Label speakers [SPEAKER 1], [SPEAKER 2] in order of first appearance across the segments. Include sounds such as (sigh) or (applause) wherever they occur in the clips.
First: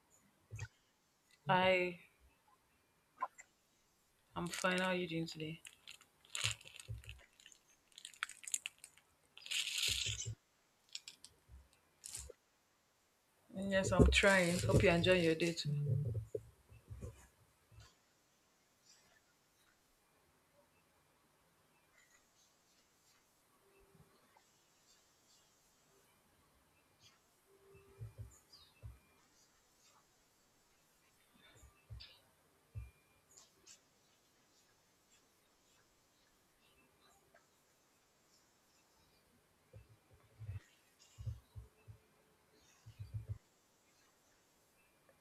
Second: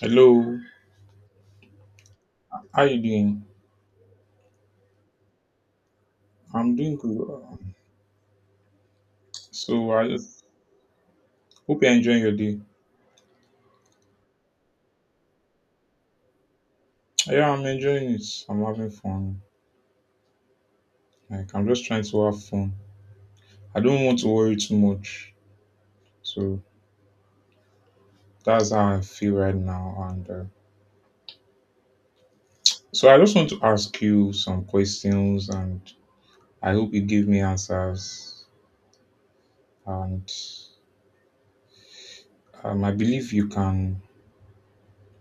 [SPEAKER 1] Hello,
[SPEAKER 2] Hi,
[SPEAKER 1] how you doing?
[SPEAKER 2] I'm fine. How are you doing today?
[SPEAKER 1] I'm doing good. So I just hope you're enjoying your day.
[SPEAKER 2] Yes, I'm trying. Hope you enjoy your day too.
[SPEAKER 1] Yeah, I'm enjoying it. I'm having fun. Like I'm just trying to have fun. I don't want to worry too much. So that's how I feel right now. And I just want to ask you some questions, and I hope you give me answers. And I believe you can.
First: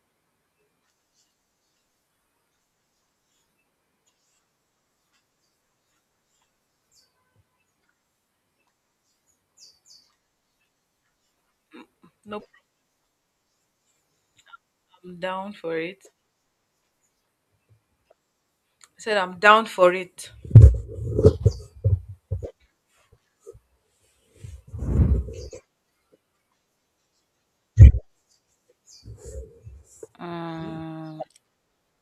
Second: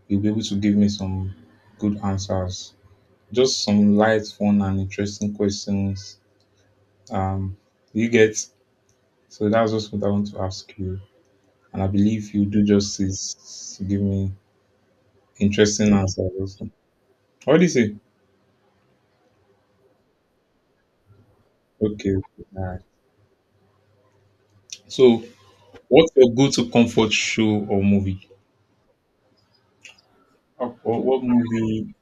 [SPEAKER 1] You'll be able to give me some good answers. Just some light, fun, and interesting questions. Um, you get, so that's just what I want to ask you, and I believe
[SPEAKER 2] No
[SPEAKER 1] you do justice to give me
[SPEAKER 2] problem. Down for
[SPEAKER 1] interesting
[SPEAKER 2] it.
[SPEAKER 1] answers also. What do you say?
[SPEAKER 2] I said I'm down for it.
[SPEAKER 1] Okay, okay, all right. So, what's your go-to comfort show or movie? Or
[SPEAKER 2] Mm,
[SPEAKER 1] what movie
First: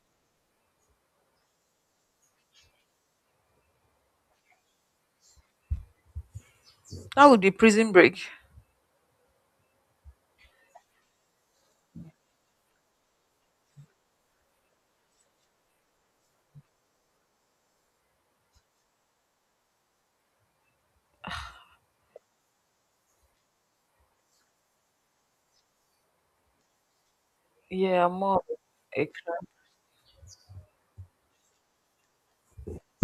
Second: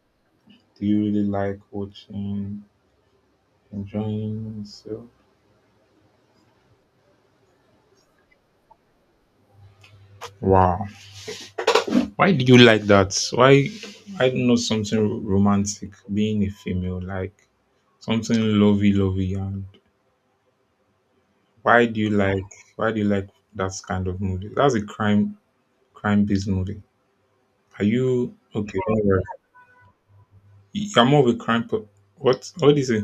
[SPEAKER 1] do you really like watching, enjoying yourself?
[SPEAKER 2] that would be prison break.
[SPEAKER 1] Wow, why do you like that? Why? I don't know, something romantic, being a female, like something lovey, lovey, and— Why do you like why do you like that kind of movie? That's a crime based movie. Are
[SPEAKER 2] Yeah, I'm
[SPEAKER 1] you
[SPEAKER 2] more of
[SPEAKER 1] okay? Don't
[SPEAKER 2] a
[SPEAKER 1] worry.
[SPEAKER 2] crime.
[SPEAKER 1] You're more of a crime. Per- what— what do you say?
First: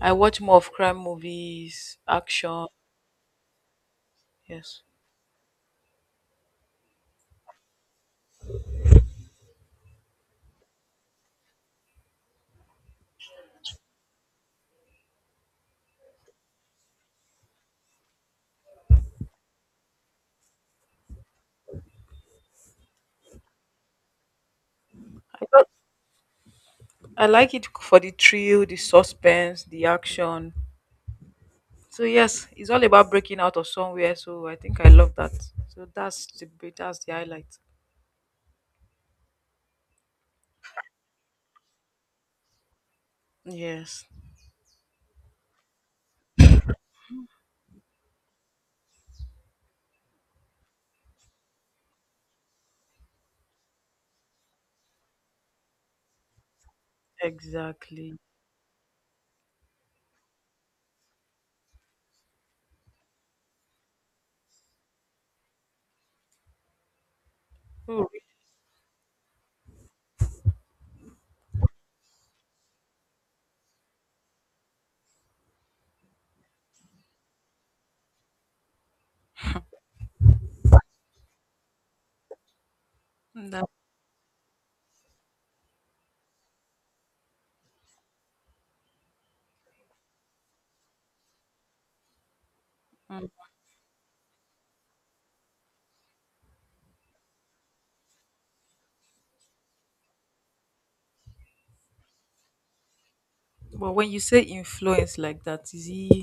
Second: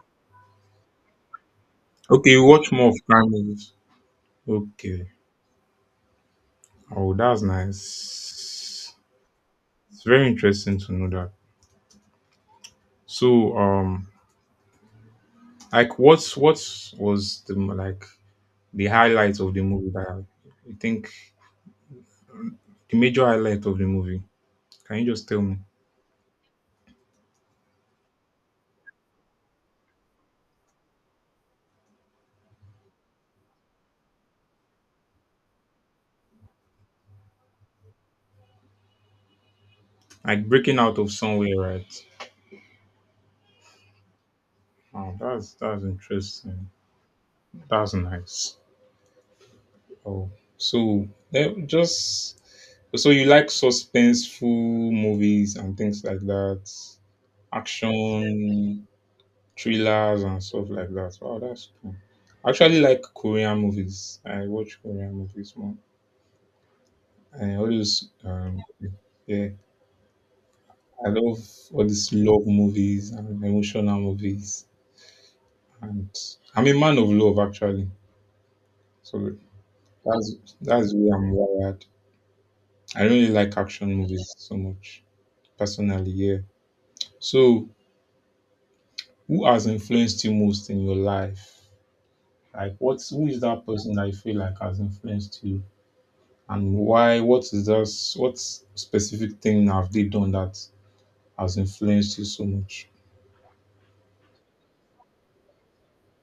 [SPEAKER 2] I watch more of crime movies,
[SPEAKER 1] Okay, you
[SPEAKER 2] action.
[SPEAKER 1] watch more of crime movies.
[SPEAKER 2] Yes.
[SPEAKER 1] Okay. Oh, that's nice. It's very interesting to know that. So, like, what was, the like, the highlight of the movie that you think, the major highlight of the movie? Can you just tell me?
[SPEAKER 2] Because I like it for the thrill, the suspense, the action. So yes, it's all about breaking out of somewhere. So I think I love that. So that's the highlight.
[SPEAKER 1] Like breaking out of somewhere, right?
[SPEAKER 2] Yes,
[SPEAKER 1] Wow, that's interesting. That's nice. Oh, so just so you like suspenseful movies and things like that,
[SPEAKER 2] exactly.
[SPEAKER 1] action thrillers and stuff like that. Wow, that's cool. I actually like Korean movies. I watch Korean movies more. And all those,
[SPEAKER 2] Oh,
[SPEAKER 1] yeah, I love all these love movies and emotional movies. And I'm a man of love, actually. So that's that's the way I'm wired. I don't really like action movies so much personally. Yeah. So, who has influenced you most in your life? Like, what's— who is that person that you feel like has influenced you, and why? What is that? What specific thing have they done that has influenced you so much?
[SPEAKER 2] but when you say influence like that, is he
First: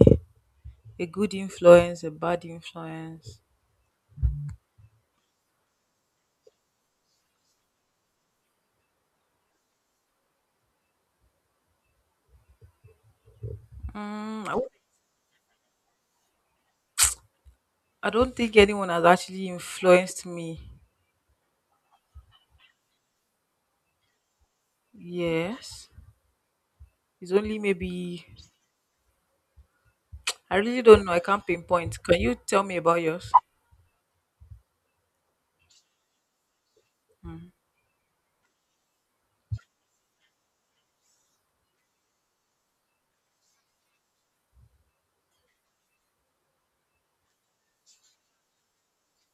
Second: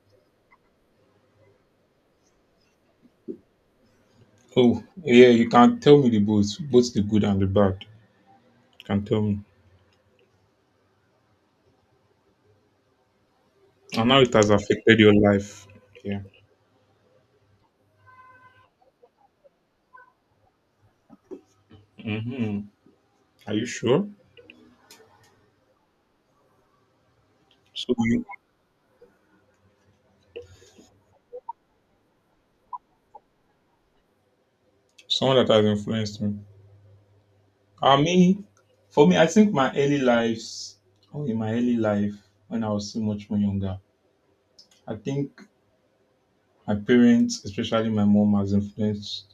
[SPEAKER 2] a good influence, a bad influence?
[SPEAKER 1] Oh, yeah. You can tell me the both, both the good and the bad. You can tell me, and how it
[SPEAKER 2] Mm,
[SPEAKER 1] has
[SPEAKER 2] I, w-
[SPEAKER 1] affected your life. Yeah.
[SPEAKER 2] I don't think anyone has actually influenced me.
[SPEAKER 1] Mm-hmm. Are you sure?
[SPEAKER 2] Yes. It's only
[SPEAKER 1] So,
[SPEAKER 2] maybe,
[SPEAKER 1] you-
[SPEAKER 2] I really don't know. I can't pinpoint. Can you tell me about yours?
[SPEAKER 1] someone that has influenced me. I mean, for me, I think my early lives, oh, in my early life, when I was so much more younger, I think my parents, especially my mom, has influenced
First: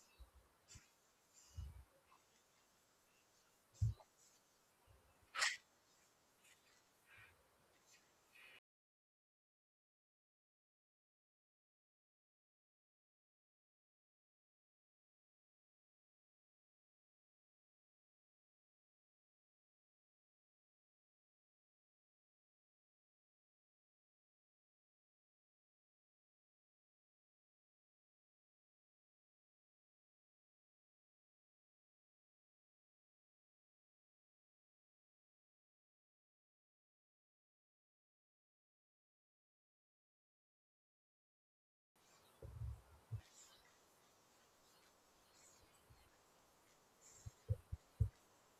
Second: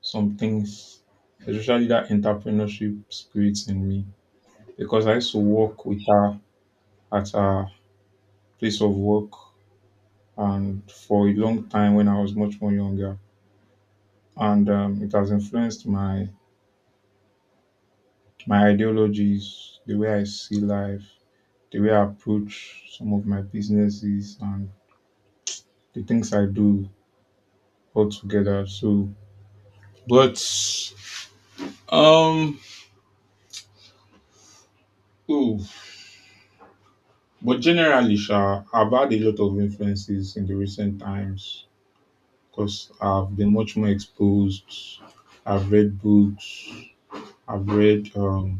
[SPEAKER 1] some things, especially that entrepreneurship spirit in me, because I used to work with her at her place of work and for a long time when I was much more younger. And It has influenced my ideologies, the way I see life, the way I approach some of my businesses and the things I do all together. So, but um, ooh, but generally, sha, I've had a lot of influences in the recent times because I've been much more exposed. I've read books. I've read.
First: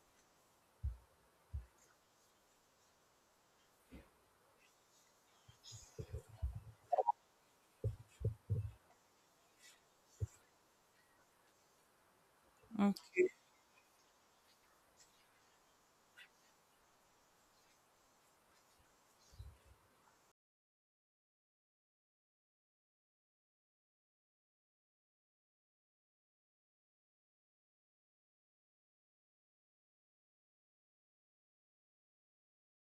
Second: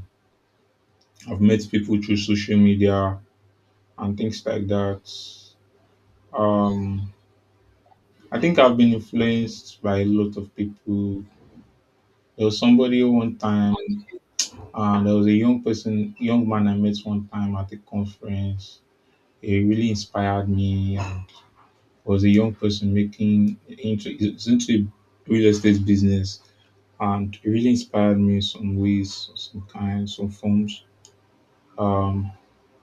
[SPEAKER 1] I've met people through social media and things like that. Um, I think I've been influenced by a lot of people. There was somebody
[SPEAKER 2] Okay.
[SPEAKER 1] one time— there was a young person, young man I met one time at a conference. He really inspired me. And was a young person making into— he's into real estate business, and it really inspired me in some ways, some kinds, some forms. Um,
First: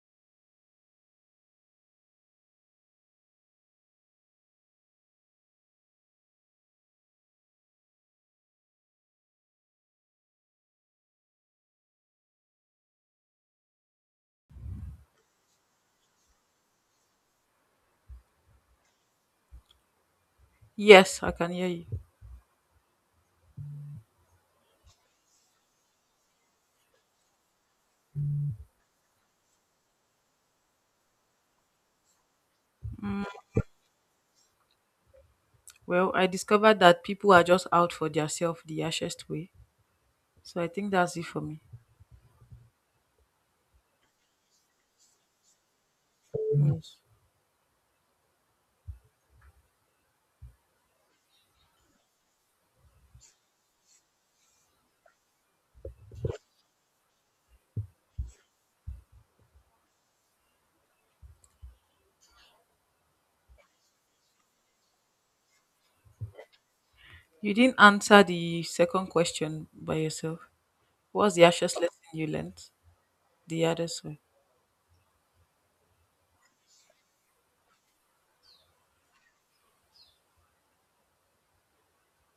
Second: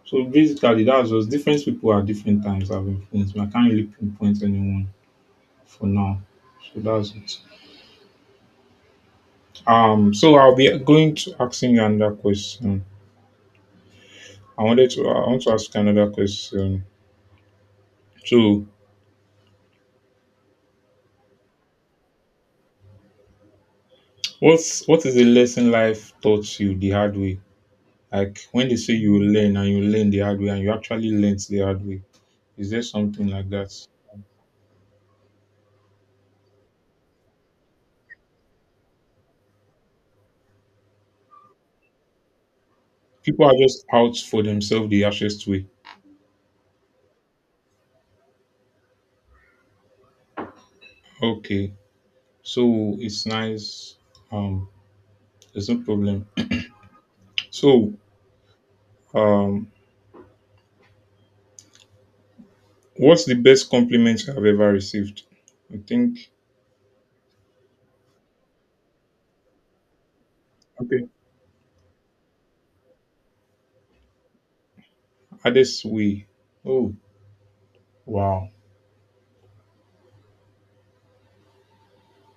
[SPEAKER 1] so basically, that was— different people at different times have influenced me. I can't really pinpoint anyone for now. So that's it. So I'll be going to asking you another question. I want to ask you another question. So,
[SPEAKER 2] Yes, I can hear you.
[SPEAKER 1] what's— what is a lesson life taught you the hard way? Like when they say you learn and you learn the hard way, and you actually learned the hard way. Is there something like that?
[SPEAKER 2] Well, I discovered that people are just out for their self the harshest way. So I think that's it for me.
[SPEAKER 1] People are just out for themselves the harshest way.
[SPEAKER 2] Yes.
[SPEAKER 1] Okay. So it's nice. Um there's no problem. So, um what's the best compliment I've ever received? I think—
[SPEAKER 2] You didn't answer the second question by yourself.
[SPEAKER 1] okay.
[SPEAKER 2] What's the harshest lesson you learned the hardest way?
[SPEAKER 1] Hardest way. Oh, wow.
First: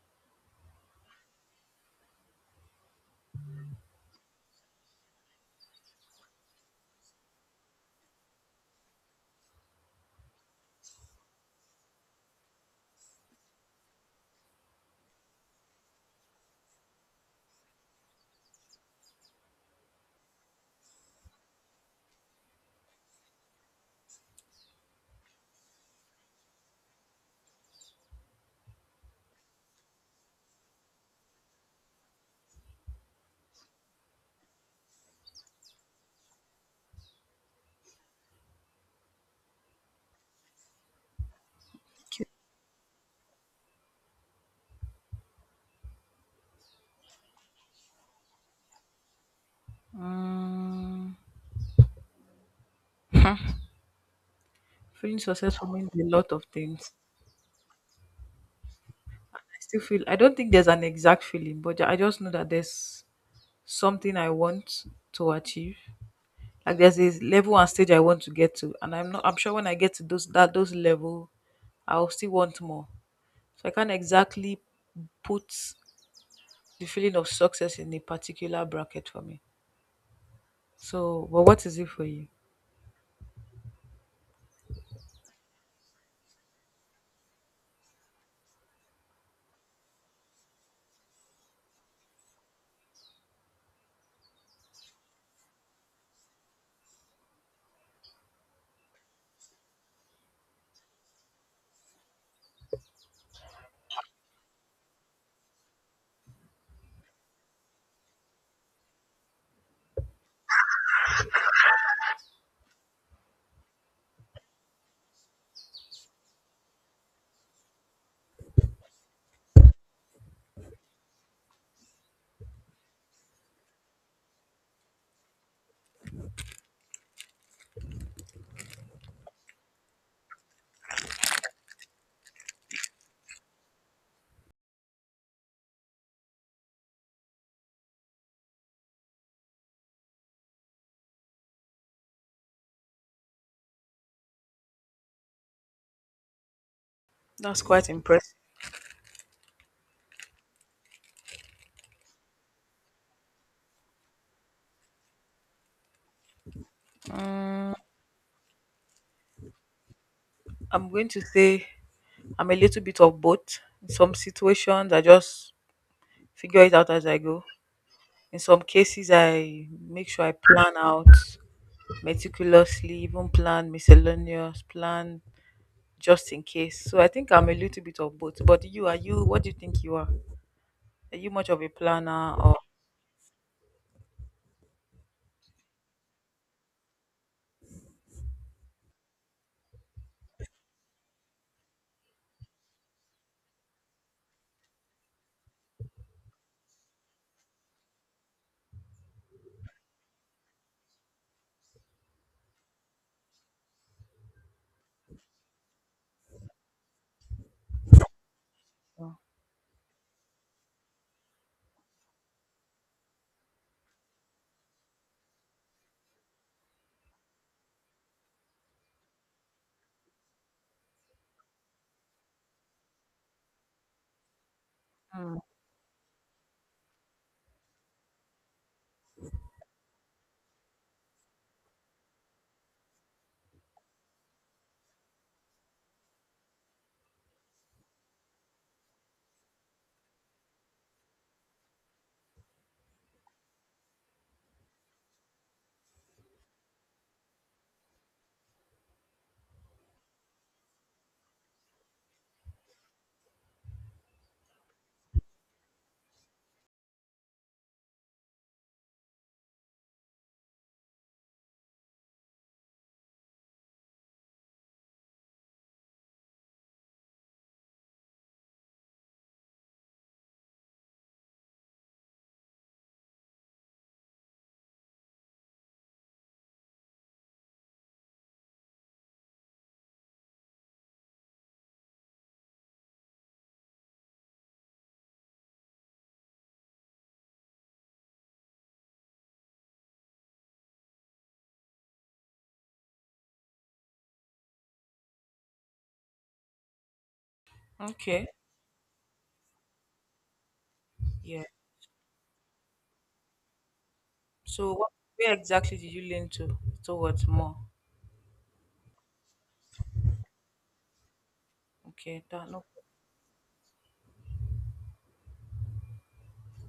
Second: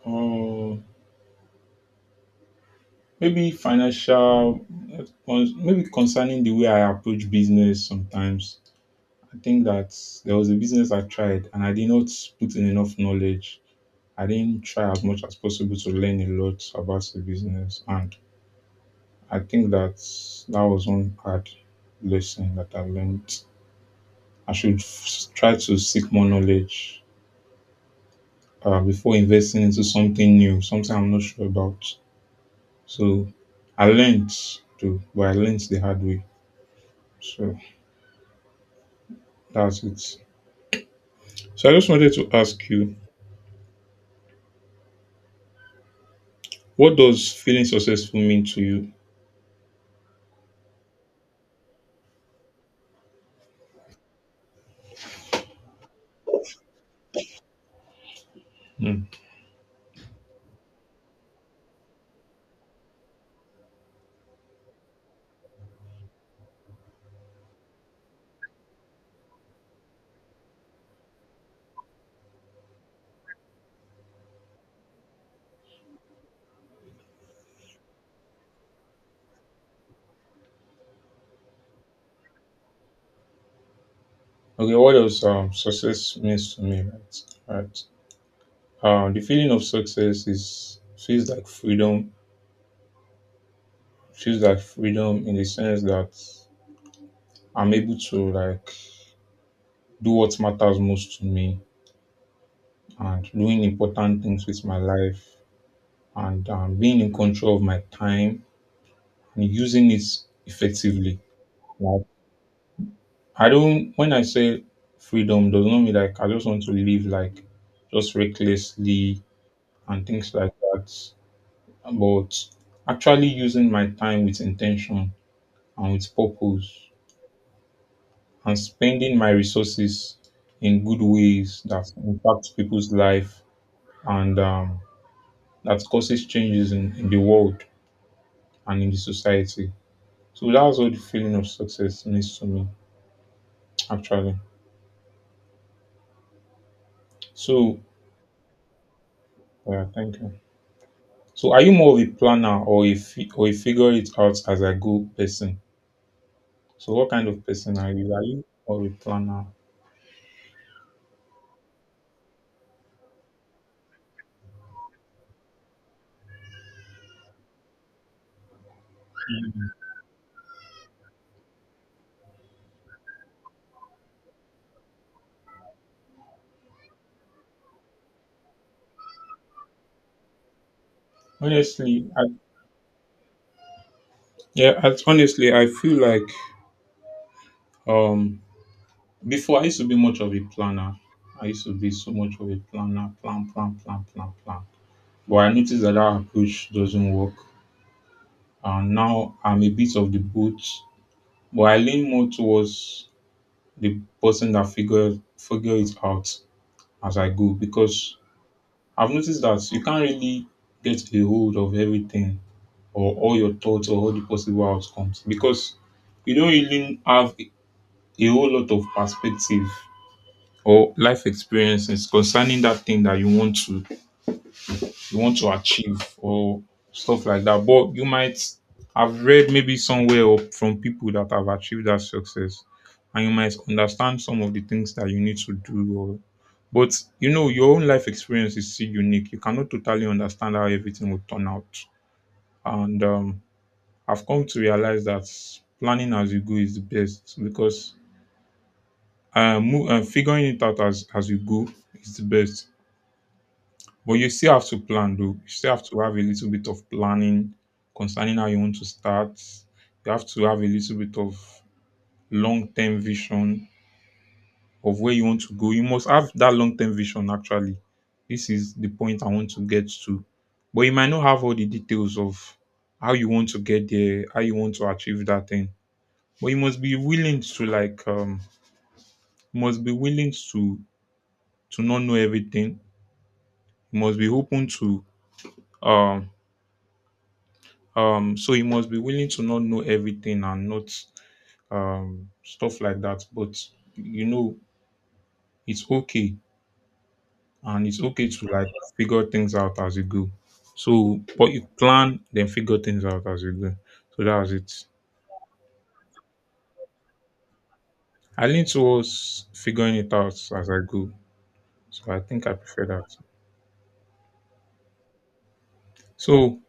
[SPEAKER 1] Uh, Maybe financial, maybe concerning the way I approach business sometimes. I think that there was a business I tried and I did not put in enough knowledge. I didn't try as much as possible to learn a lot about the business. And I think that that was one hard lesson that I learned. I should try to seek more knowledge before investing into something new, something I'm not sure about. So I learned too, but I learned the hard way. So. That's it. So I just wanted
[SPEAKER 2] Okay.
[SPEAKER 1] to ask you, what does feeling successful mean to you?
[SPEAKER 2] Um, Feeling successful means a lot of things.
[SPEAKER 1] Hmm.
[SPEAKER 2] I still feel I don't think there's an exact feeling, but I just know that there's something I want to achieve. Like there's a level and stage I want to get to, and I'm not. I'm sure when I get to those level, I'll still want more. So I can't exactly put the feeling of success in a particular bracket for me. So, but what is it for you?
[SPEAKER 1] Okay, what does, success means to me, right? Right. The feeling of success is— feels like freedom. Feels like freedom in the sense that I'm able to, like, do what matters most to me, and doing important things with my life, and being in control of my time and using it effectively. Like, I don't— when I say freedom, does not mean like I just want to live like just recklessly and things like that. But actually using my time with intention and with purpose and spending my resources in good ways that impact people's life, and that causes changes in the world and in the society. So that's what the feeling of success means to me actually.
[SPEAKER 2] That's
[SPEAKER 1] So
[SPEAKER 2] quite impressive.
[SPEAKER 1] yeah, thank you. So are you more of a planner or a or a figure it out as I go person? So what kind of
[SPEAKER 2] Um,
[SPEAKER 1] person are you? Are you or a planner?
[SPEAKER 2] I'm going to say I'm a little bit of both. In some situations, I just figure it out as I go. In some cases, I
[SPEAKER 1] Mm.
[SPEAKER 2] make sure I plan out meticulously, even plan miscellaneous, plan just in case. So I think I'm a little bit of both. But you, are you? What do you think you are? Are you much of a
[SPEAKER 1] Honestly,
[SPEAKER 2] planner or?
[SPEAKER 1] yeah. I, honestly, I feel like um before I used to be much of a planner. I used to be so much of a planner, plan, plan, plan, plan, plan. But I noticed that that approach doesn't work. And now I'm a bit of the both, but I lean more towards the person that figure it out as I go, because I've noticed that you can't really get a hold of everything or all your thoughts or all the possible outcomes, because you don't really have a whole lot of perspective or life experiences concerning that thing that you want to achieve or stuff like that. But you might have read maybe somewhere or from people that have achieved that success, and you might understand some of the things that you need to do, or— but you know, your own life experience is still unique. You cannot totally understand how everything will turn out. And I've come to realize that planning as you go is the best, because figuring it out as you go is the best. But you still have to plan, though. You still have to have a little bit of planning concerning how you want to start. You have to have a little bit of long term vision of where you want to go. You must have that long term vision actually. This is the point I want to get to. But you might not have all the details of how you want to get there, how you want to achieve that thing. But you must be willing to, like, you must be willing to not know everything. You must be open to— um so you must be willing to not know everything, and not, stuff like that. But you know, it's okay, and it's
[SPEAKER 2] Okay,
[SPEAKER 1] okay to, like, figure things out as you go. So,
[SPEAKER 2] yeah.
[SPEAKER 1] but you plan, then figure things out as you go. So that was
[SPEAKER 2] So
[SPEAKER 1] it.
[SPEAKER 2] where exactly did you lean to towards more?
[SPEAKER 1] I lean towards figuring it out as I go. So I
[SPEAKER 2] Okay,
[SPEAKER 1] think
[SPEAKER 2] that
[SPEAKER 1] I
[SPEAKER 2] no.
[SPEAKER 1] prefer that. So,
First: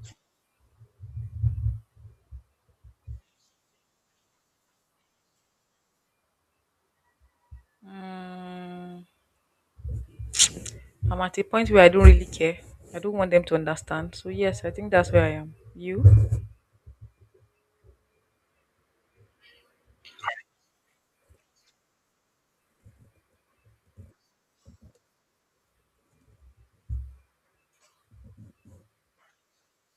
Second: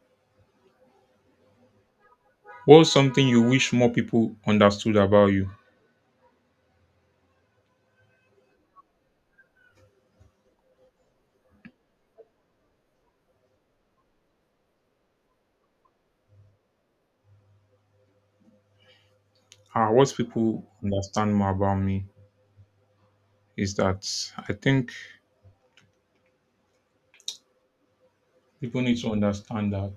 [SPEAKER 1] what's something you wish more people understood about you?
[SPEAKER 2] Mm, I'm at a point where I don't really care. I don't want them to understand. So yes, I think that's where I am. You?
[SPEAKER 1] Ah, what people understand more about me is that, I think people need to understand that,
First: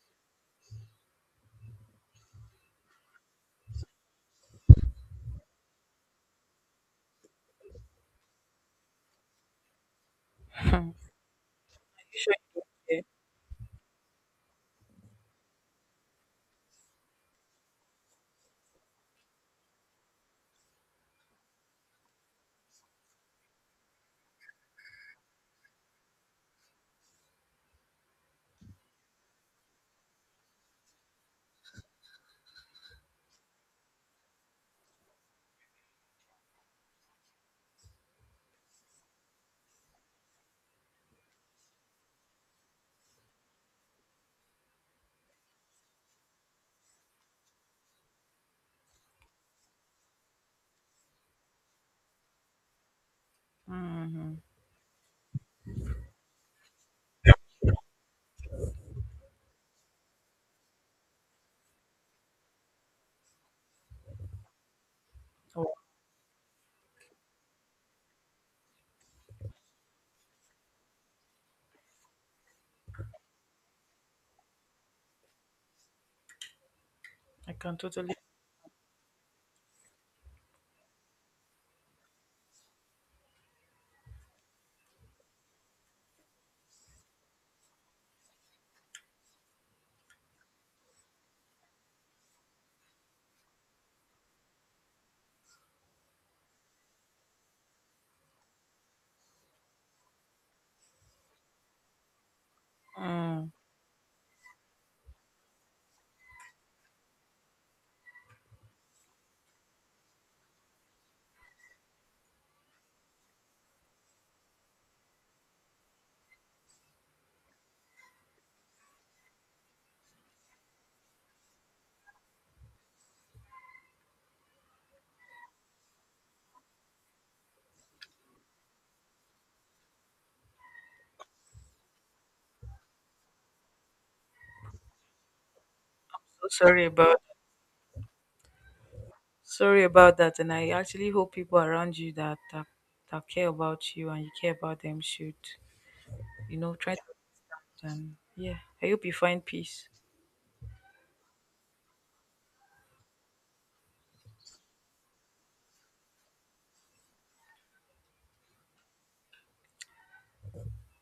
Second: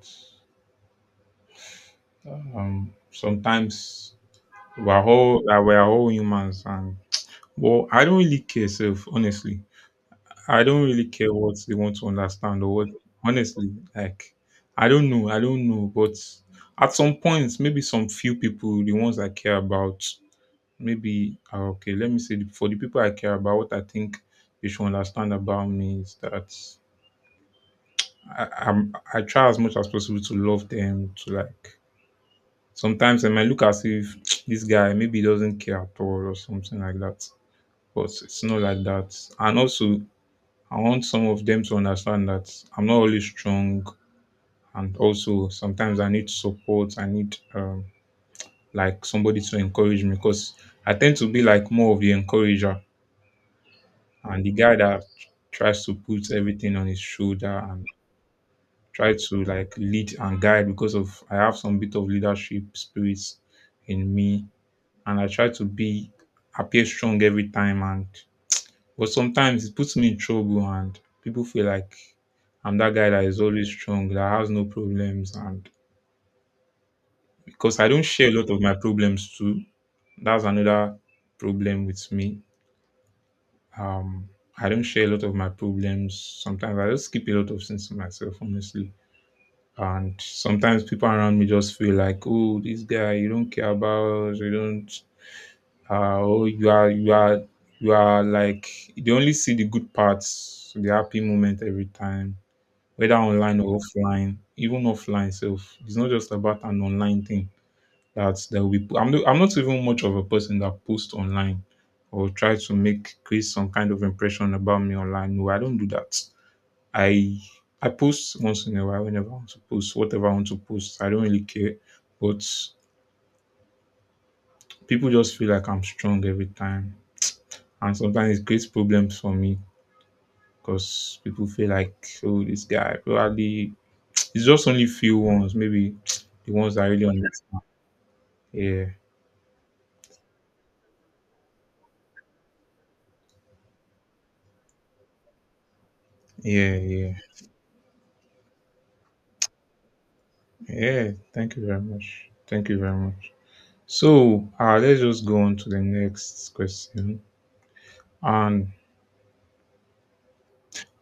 [SPEAKER 1] sometimes we're all humans, and well, I don't really care self honestly. I don't really
[SPEAKER 2] (laughs)
[SPEAKER 1] care what they want to understand or what— honestly, like, I don't know. But at some point, maybe some few people, the ones I care about, maybe ah, okay, let me say the- for the people I care about, what I think they should understand about me is that I'm— I try as much as possible to love them, to like— sometimes I might look as if (tsk) this guy maybe doesn't care at all or something like that. But it's not like that. And also I want some of them to understand that I'm not always strong, and also sometimes I need support. I need like somebody to encourage me because I tend to be like more of the encourager
[SPEAKER 2] Hmm. You sure you don't care? Hmm.
[SPEAKER 1] and the guy that tries to put everything on his shoulder and try to like lead and guide because of I have some bit of leadership spirits in me, and I try to
[SPEAKER 2] Oh,
[SPEAKER 1] be appear strong every time and but sometimes it puts me in trouble and people feel like I'm that guy that is always strong, that has no problems and
[SPEAKER 2] I can
[SPEAKER 1] because I don't
[SPEAKER 2] totally.
[SPEAKER 1] share a lot of my problems too. That's another problem with me. Um I don't share a lot of my problems. Sometimes I just keep a lot of things to myself, honestly. And sometimes people around me just feel like, oh, this guy you don't care about, you don't oh, you are you are like they only see the good parts, the happy moment every time, whether
[SPEAKER 2] Mm.
[SPEAKER 1] online or offline, even offline self. It's not just about an online thing that will be. I'm not even much of a person that posts online or try to make create some kind of impression about me online. No, I don't do that. I I post once in a while whenever I want to post whatever I want to post. I don't really care, but people just feel like I'm strong every time, and sometimes it creates problems for me because people feel like, oh, this guy probably it's just only few ones, maybe the
[SPEAKER 2] So
[SPEAKER 1] ones
[SPEAKER 2] sorry
[SPEAKER 1] that really
[SPEAKER 2] about
[SPEAKER 1] understand. Yeah,
[SPEAKER 2] Sorry about that, and I actually hope people around you that care about you and you care about them should you know
[SPEAKER 1] yeah,
[SPEAKER 2] try to
[SPEAKER 1] yeah,
[SPEAKER 2] um, yeah. I hope you find peace.
[SPEAKER 1] yeah. Thank you very much. Thank you very much. So, let's just go on to the next question. And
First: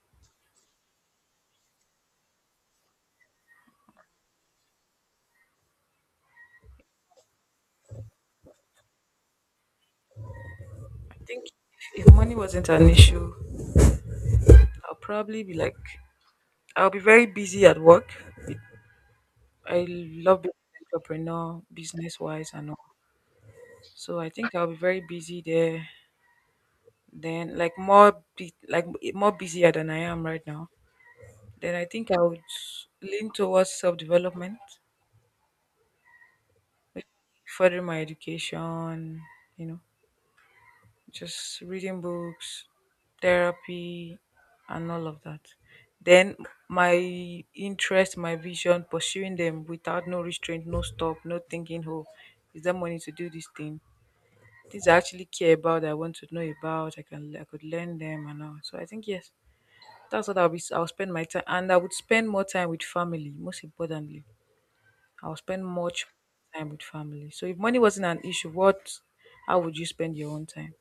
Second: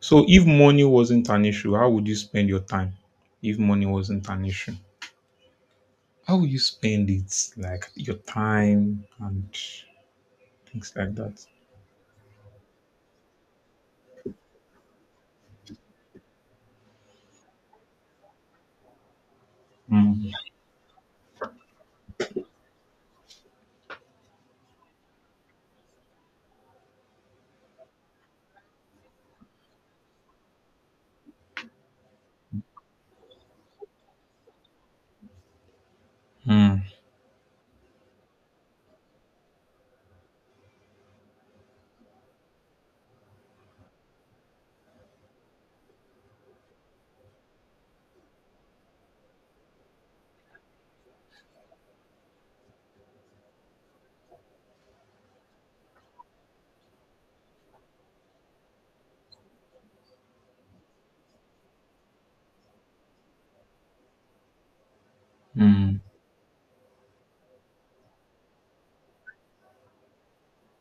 [SPEAKER 1] so, if money wasn't an issue, how would you spend your time? If money wasn't an issue, how would you spend it? Like your time and things like
[SPEAKER 2] I think
[SPEAKER 1] that.
[SPEAKER 2] if money wasn't an issue, I'll probably be like I'll be very busy at work. I
[SPEAKER 1] Mm,
[SPEAKER 2] love being an entrepreneur, business wise, and all. So I think I'll be very busy there. Then, like more, bu- like more busier than I am right now. Then I think I would lean towards self-development,
[SPEAKER 1] mm,
[SPEAKER 2] furthering my education. You know, just reading books, therapy, and all of that. Then my interest, my vision, pursuing them without no restraint, no stop, no thinking. Oh, is there money to do this thing? Things I actually care about, I want to know about. I could learn them and all. So I think yes. That's what I'll be. I'll spend my time, and I would spend more time with family. Most importantly, I'll spend
[SPEAKER 1] mm.
[SPEAKER 2] much time with family. So if money wasn't an issue, what? How would you spend your own time?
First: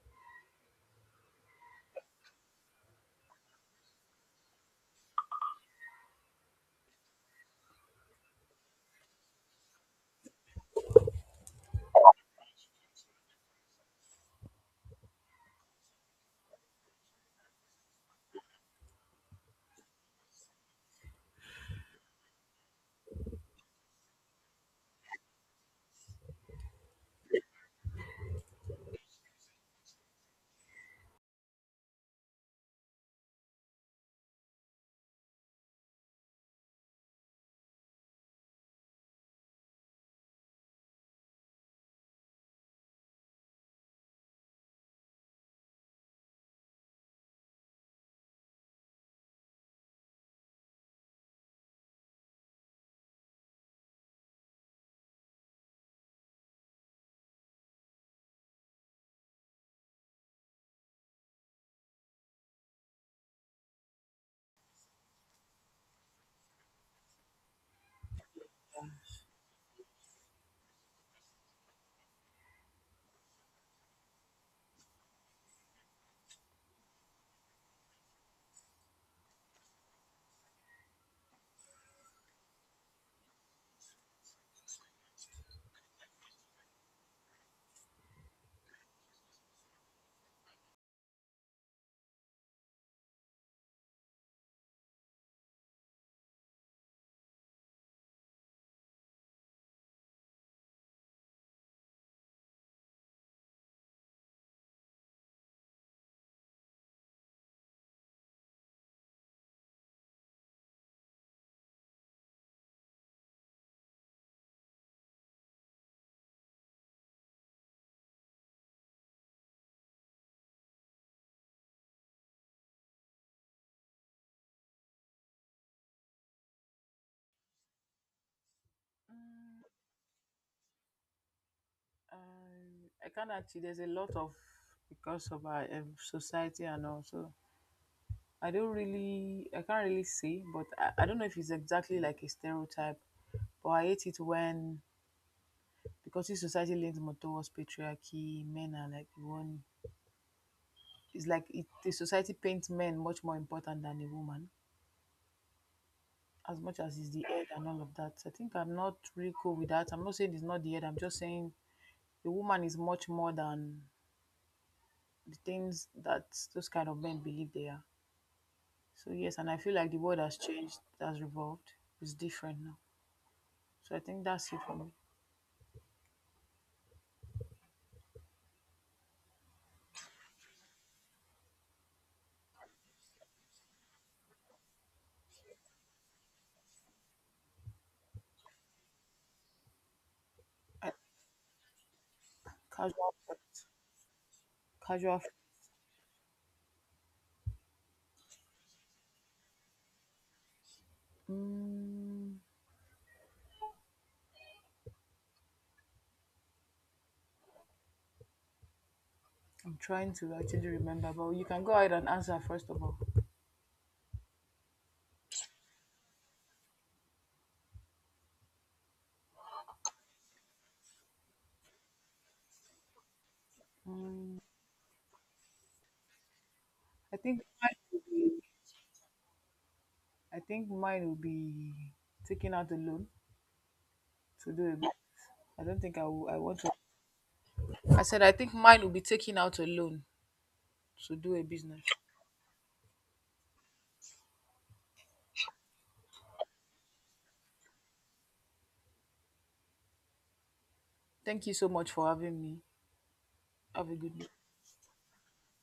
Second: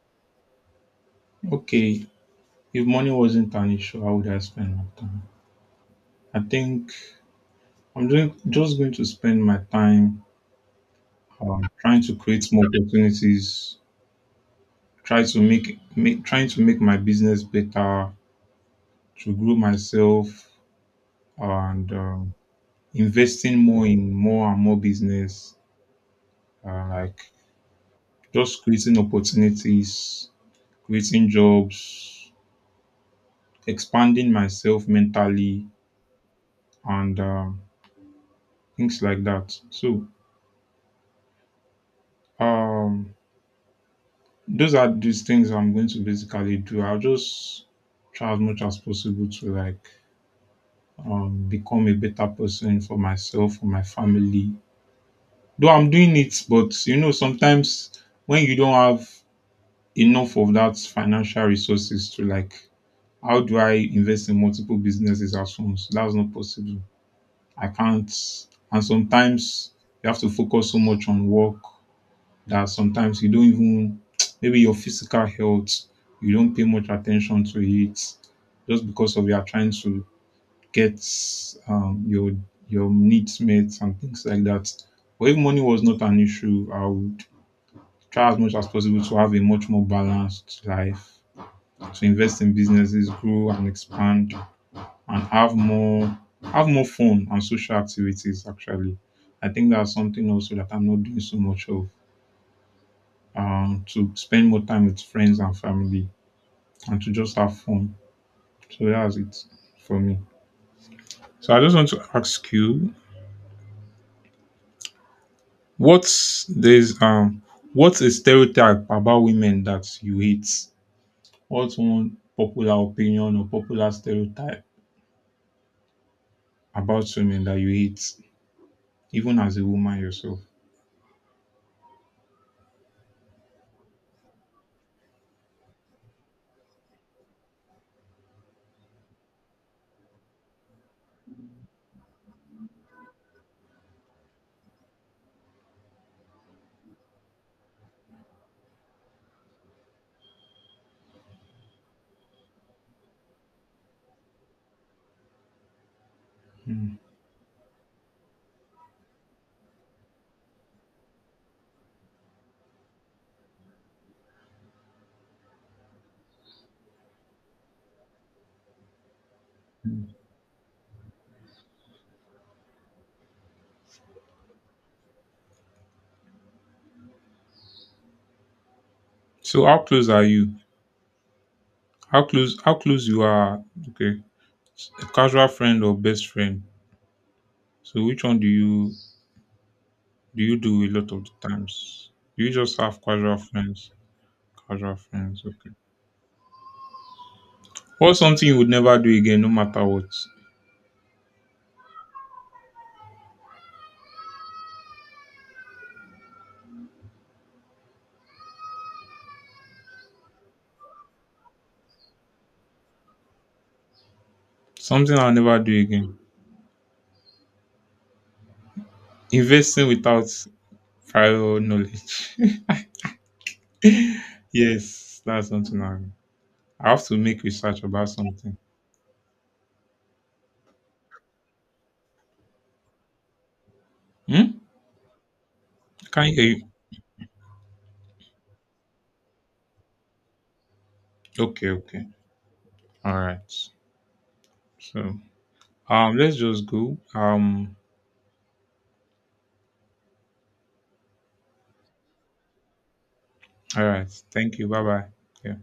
[SPEAKER 1] Okay, if money wasn't an issue, how would I spend my time? I think just going to spend my time trying to create more opportunities, try to make, make trying to make my business better, to grow myself, and investing more in more and more business, like just creating opportunities, creating jobs, expanding myself mentally, and things like that. So um, those are these things I'm going to basically do. I'll just try as much as possible to like become a better person for myself, for my family. Though I'm doing it, but you know, sometimes when you don't have enough of that financial resources to like, how do I invest in multiple businesses at once? That's not possible. I can't. And sometimes you have to focus so much on work that sometimes you don't even (tsk) maybe your physical health you don't pay much attention to it just because of you are trying to get um, your your needs met and things like that. But if money was not an issue, I would try as much as possible to have a much more balanced life, to invest in businesses, grow and expand, and have more fun and social activities. Actually, I think that's something also that I'm not doing so much of. To spend more time with friends and family and to just have fun. So that's it for me. So I just want to ask you what's there's um what's a stereotype about women that you hate? What's one popular opinion or popular stereotype about women that you hate, even as
[SPEAKER 2] Mm,
[SPEAKER 1] a woman yourself?
[SPEAKER 2] I can't actually. There's a lot of because of our society and also I don't really, I can't really say, but I don't know if it's exactly like a stereotype. But I hate it when because this society leans more towards patriarchy, men are like the one. It's like it, the society paints men much more important than a woman, as much
[SPEAKER 1] Mm.
[SPEAKER 2] as is the head and all of that. I think I'm not really cool with that. I'm not saying it's not the head. I'm just saying the woman is much more than the things that those kind of men believe they are. So yes, and I feel like the world has changed, has revolved. It's different now. So I think that's it for me.
[SPEAKER 1] So how close are you? How close you are okay. A casual friend or best friend. So which one do you do you do a
[SPEAKER 2] I,
[SPEAKER 1] lot of the times? Do you just have
[SPEAKER 2] casual,
[SPEAKER 1] casual
[SPEAKER 2] friends.
[SPEAKER 1] friends? Casual
[SPEAKER 2] casual. fr-
[SPEAKER 1] friends, okay. What's something you would never do again, no matter what?
[SPEAKER 2] Mm, I'm trying to actually remember, but you can go ahead and answer first of all.
[SPEAKER 1] Something I'll never do again. Investing without prior knowledge. (laughs) Yes, that's something I. I have to
[SPEAKER 2] I think
[SPEAKER 1] make
[SPEAKER 2] mine
[SPEAKER 1] research
[SPEAKER 2] would
[SPEAKER 1] about
[SPEAKER 2] be
[SPEAKER 1] something.
[SPEAKER 2] I think mine will be taking out a loan
[SPEAKER 1] Hmm?
[SPEAKER 2] to do a I don't think
[SPEAKER 1] Can you
[SPEAKER 2] I
[SPEAKER 1] hear
[SPEAKER 2] want
[SPEAKER 1] you?
[SPEAKER 2] to. I said I think mine will be taking out a loan to do a
[SPEAKER 1] Okay,
[SPEAKER 2] business.
[SPEAKER 1] okay. All right. So, let's just go.
[SPEAKER 2] Thank you so much for having me.
[SPEAKER 1] All
[SPEAKER 2] Have a
[SPEAKER 1] right.
[SPEAKER 2] good night.
[SPEAKER 1] Thank you. Bye bye. Yeah.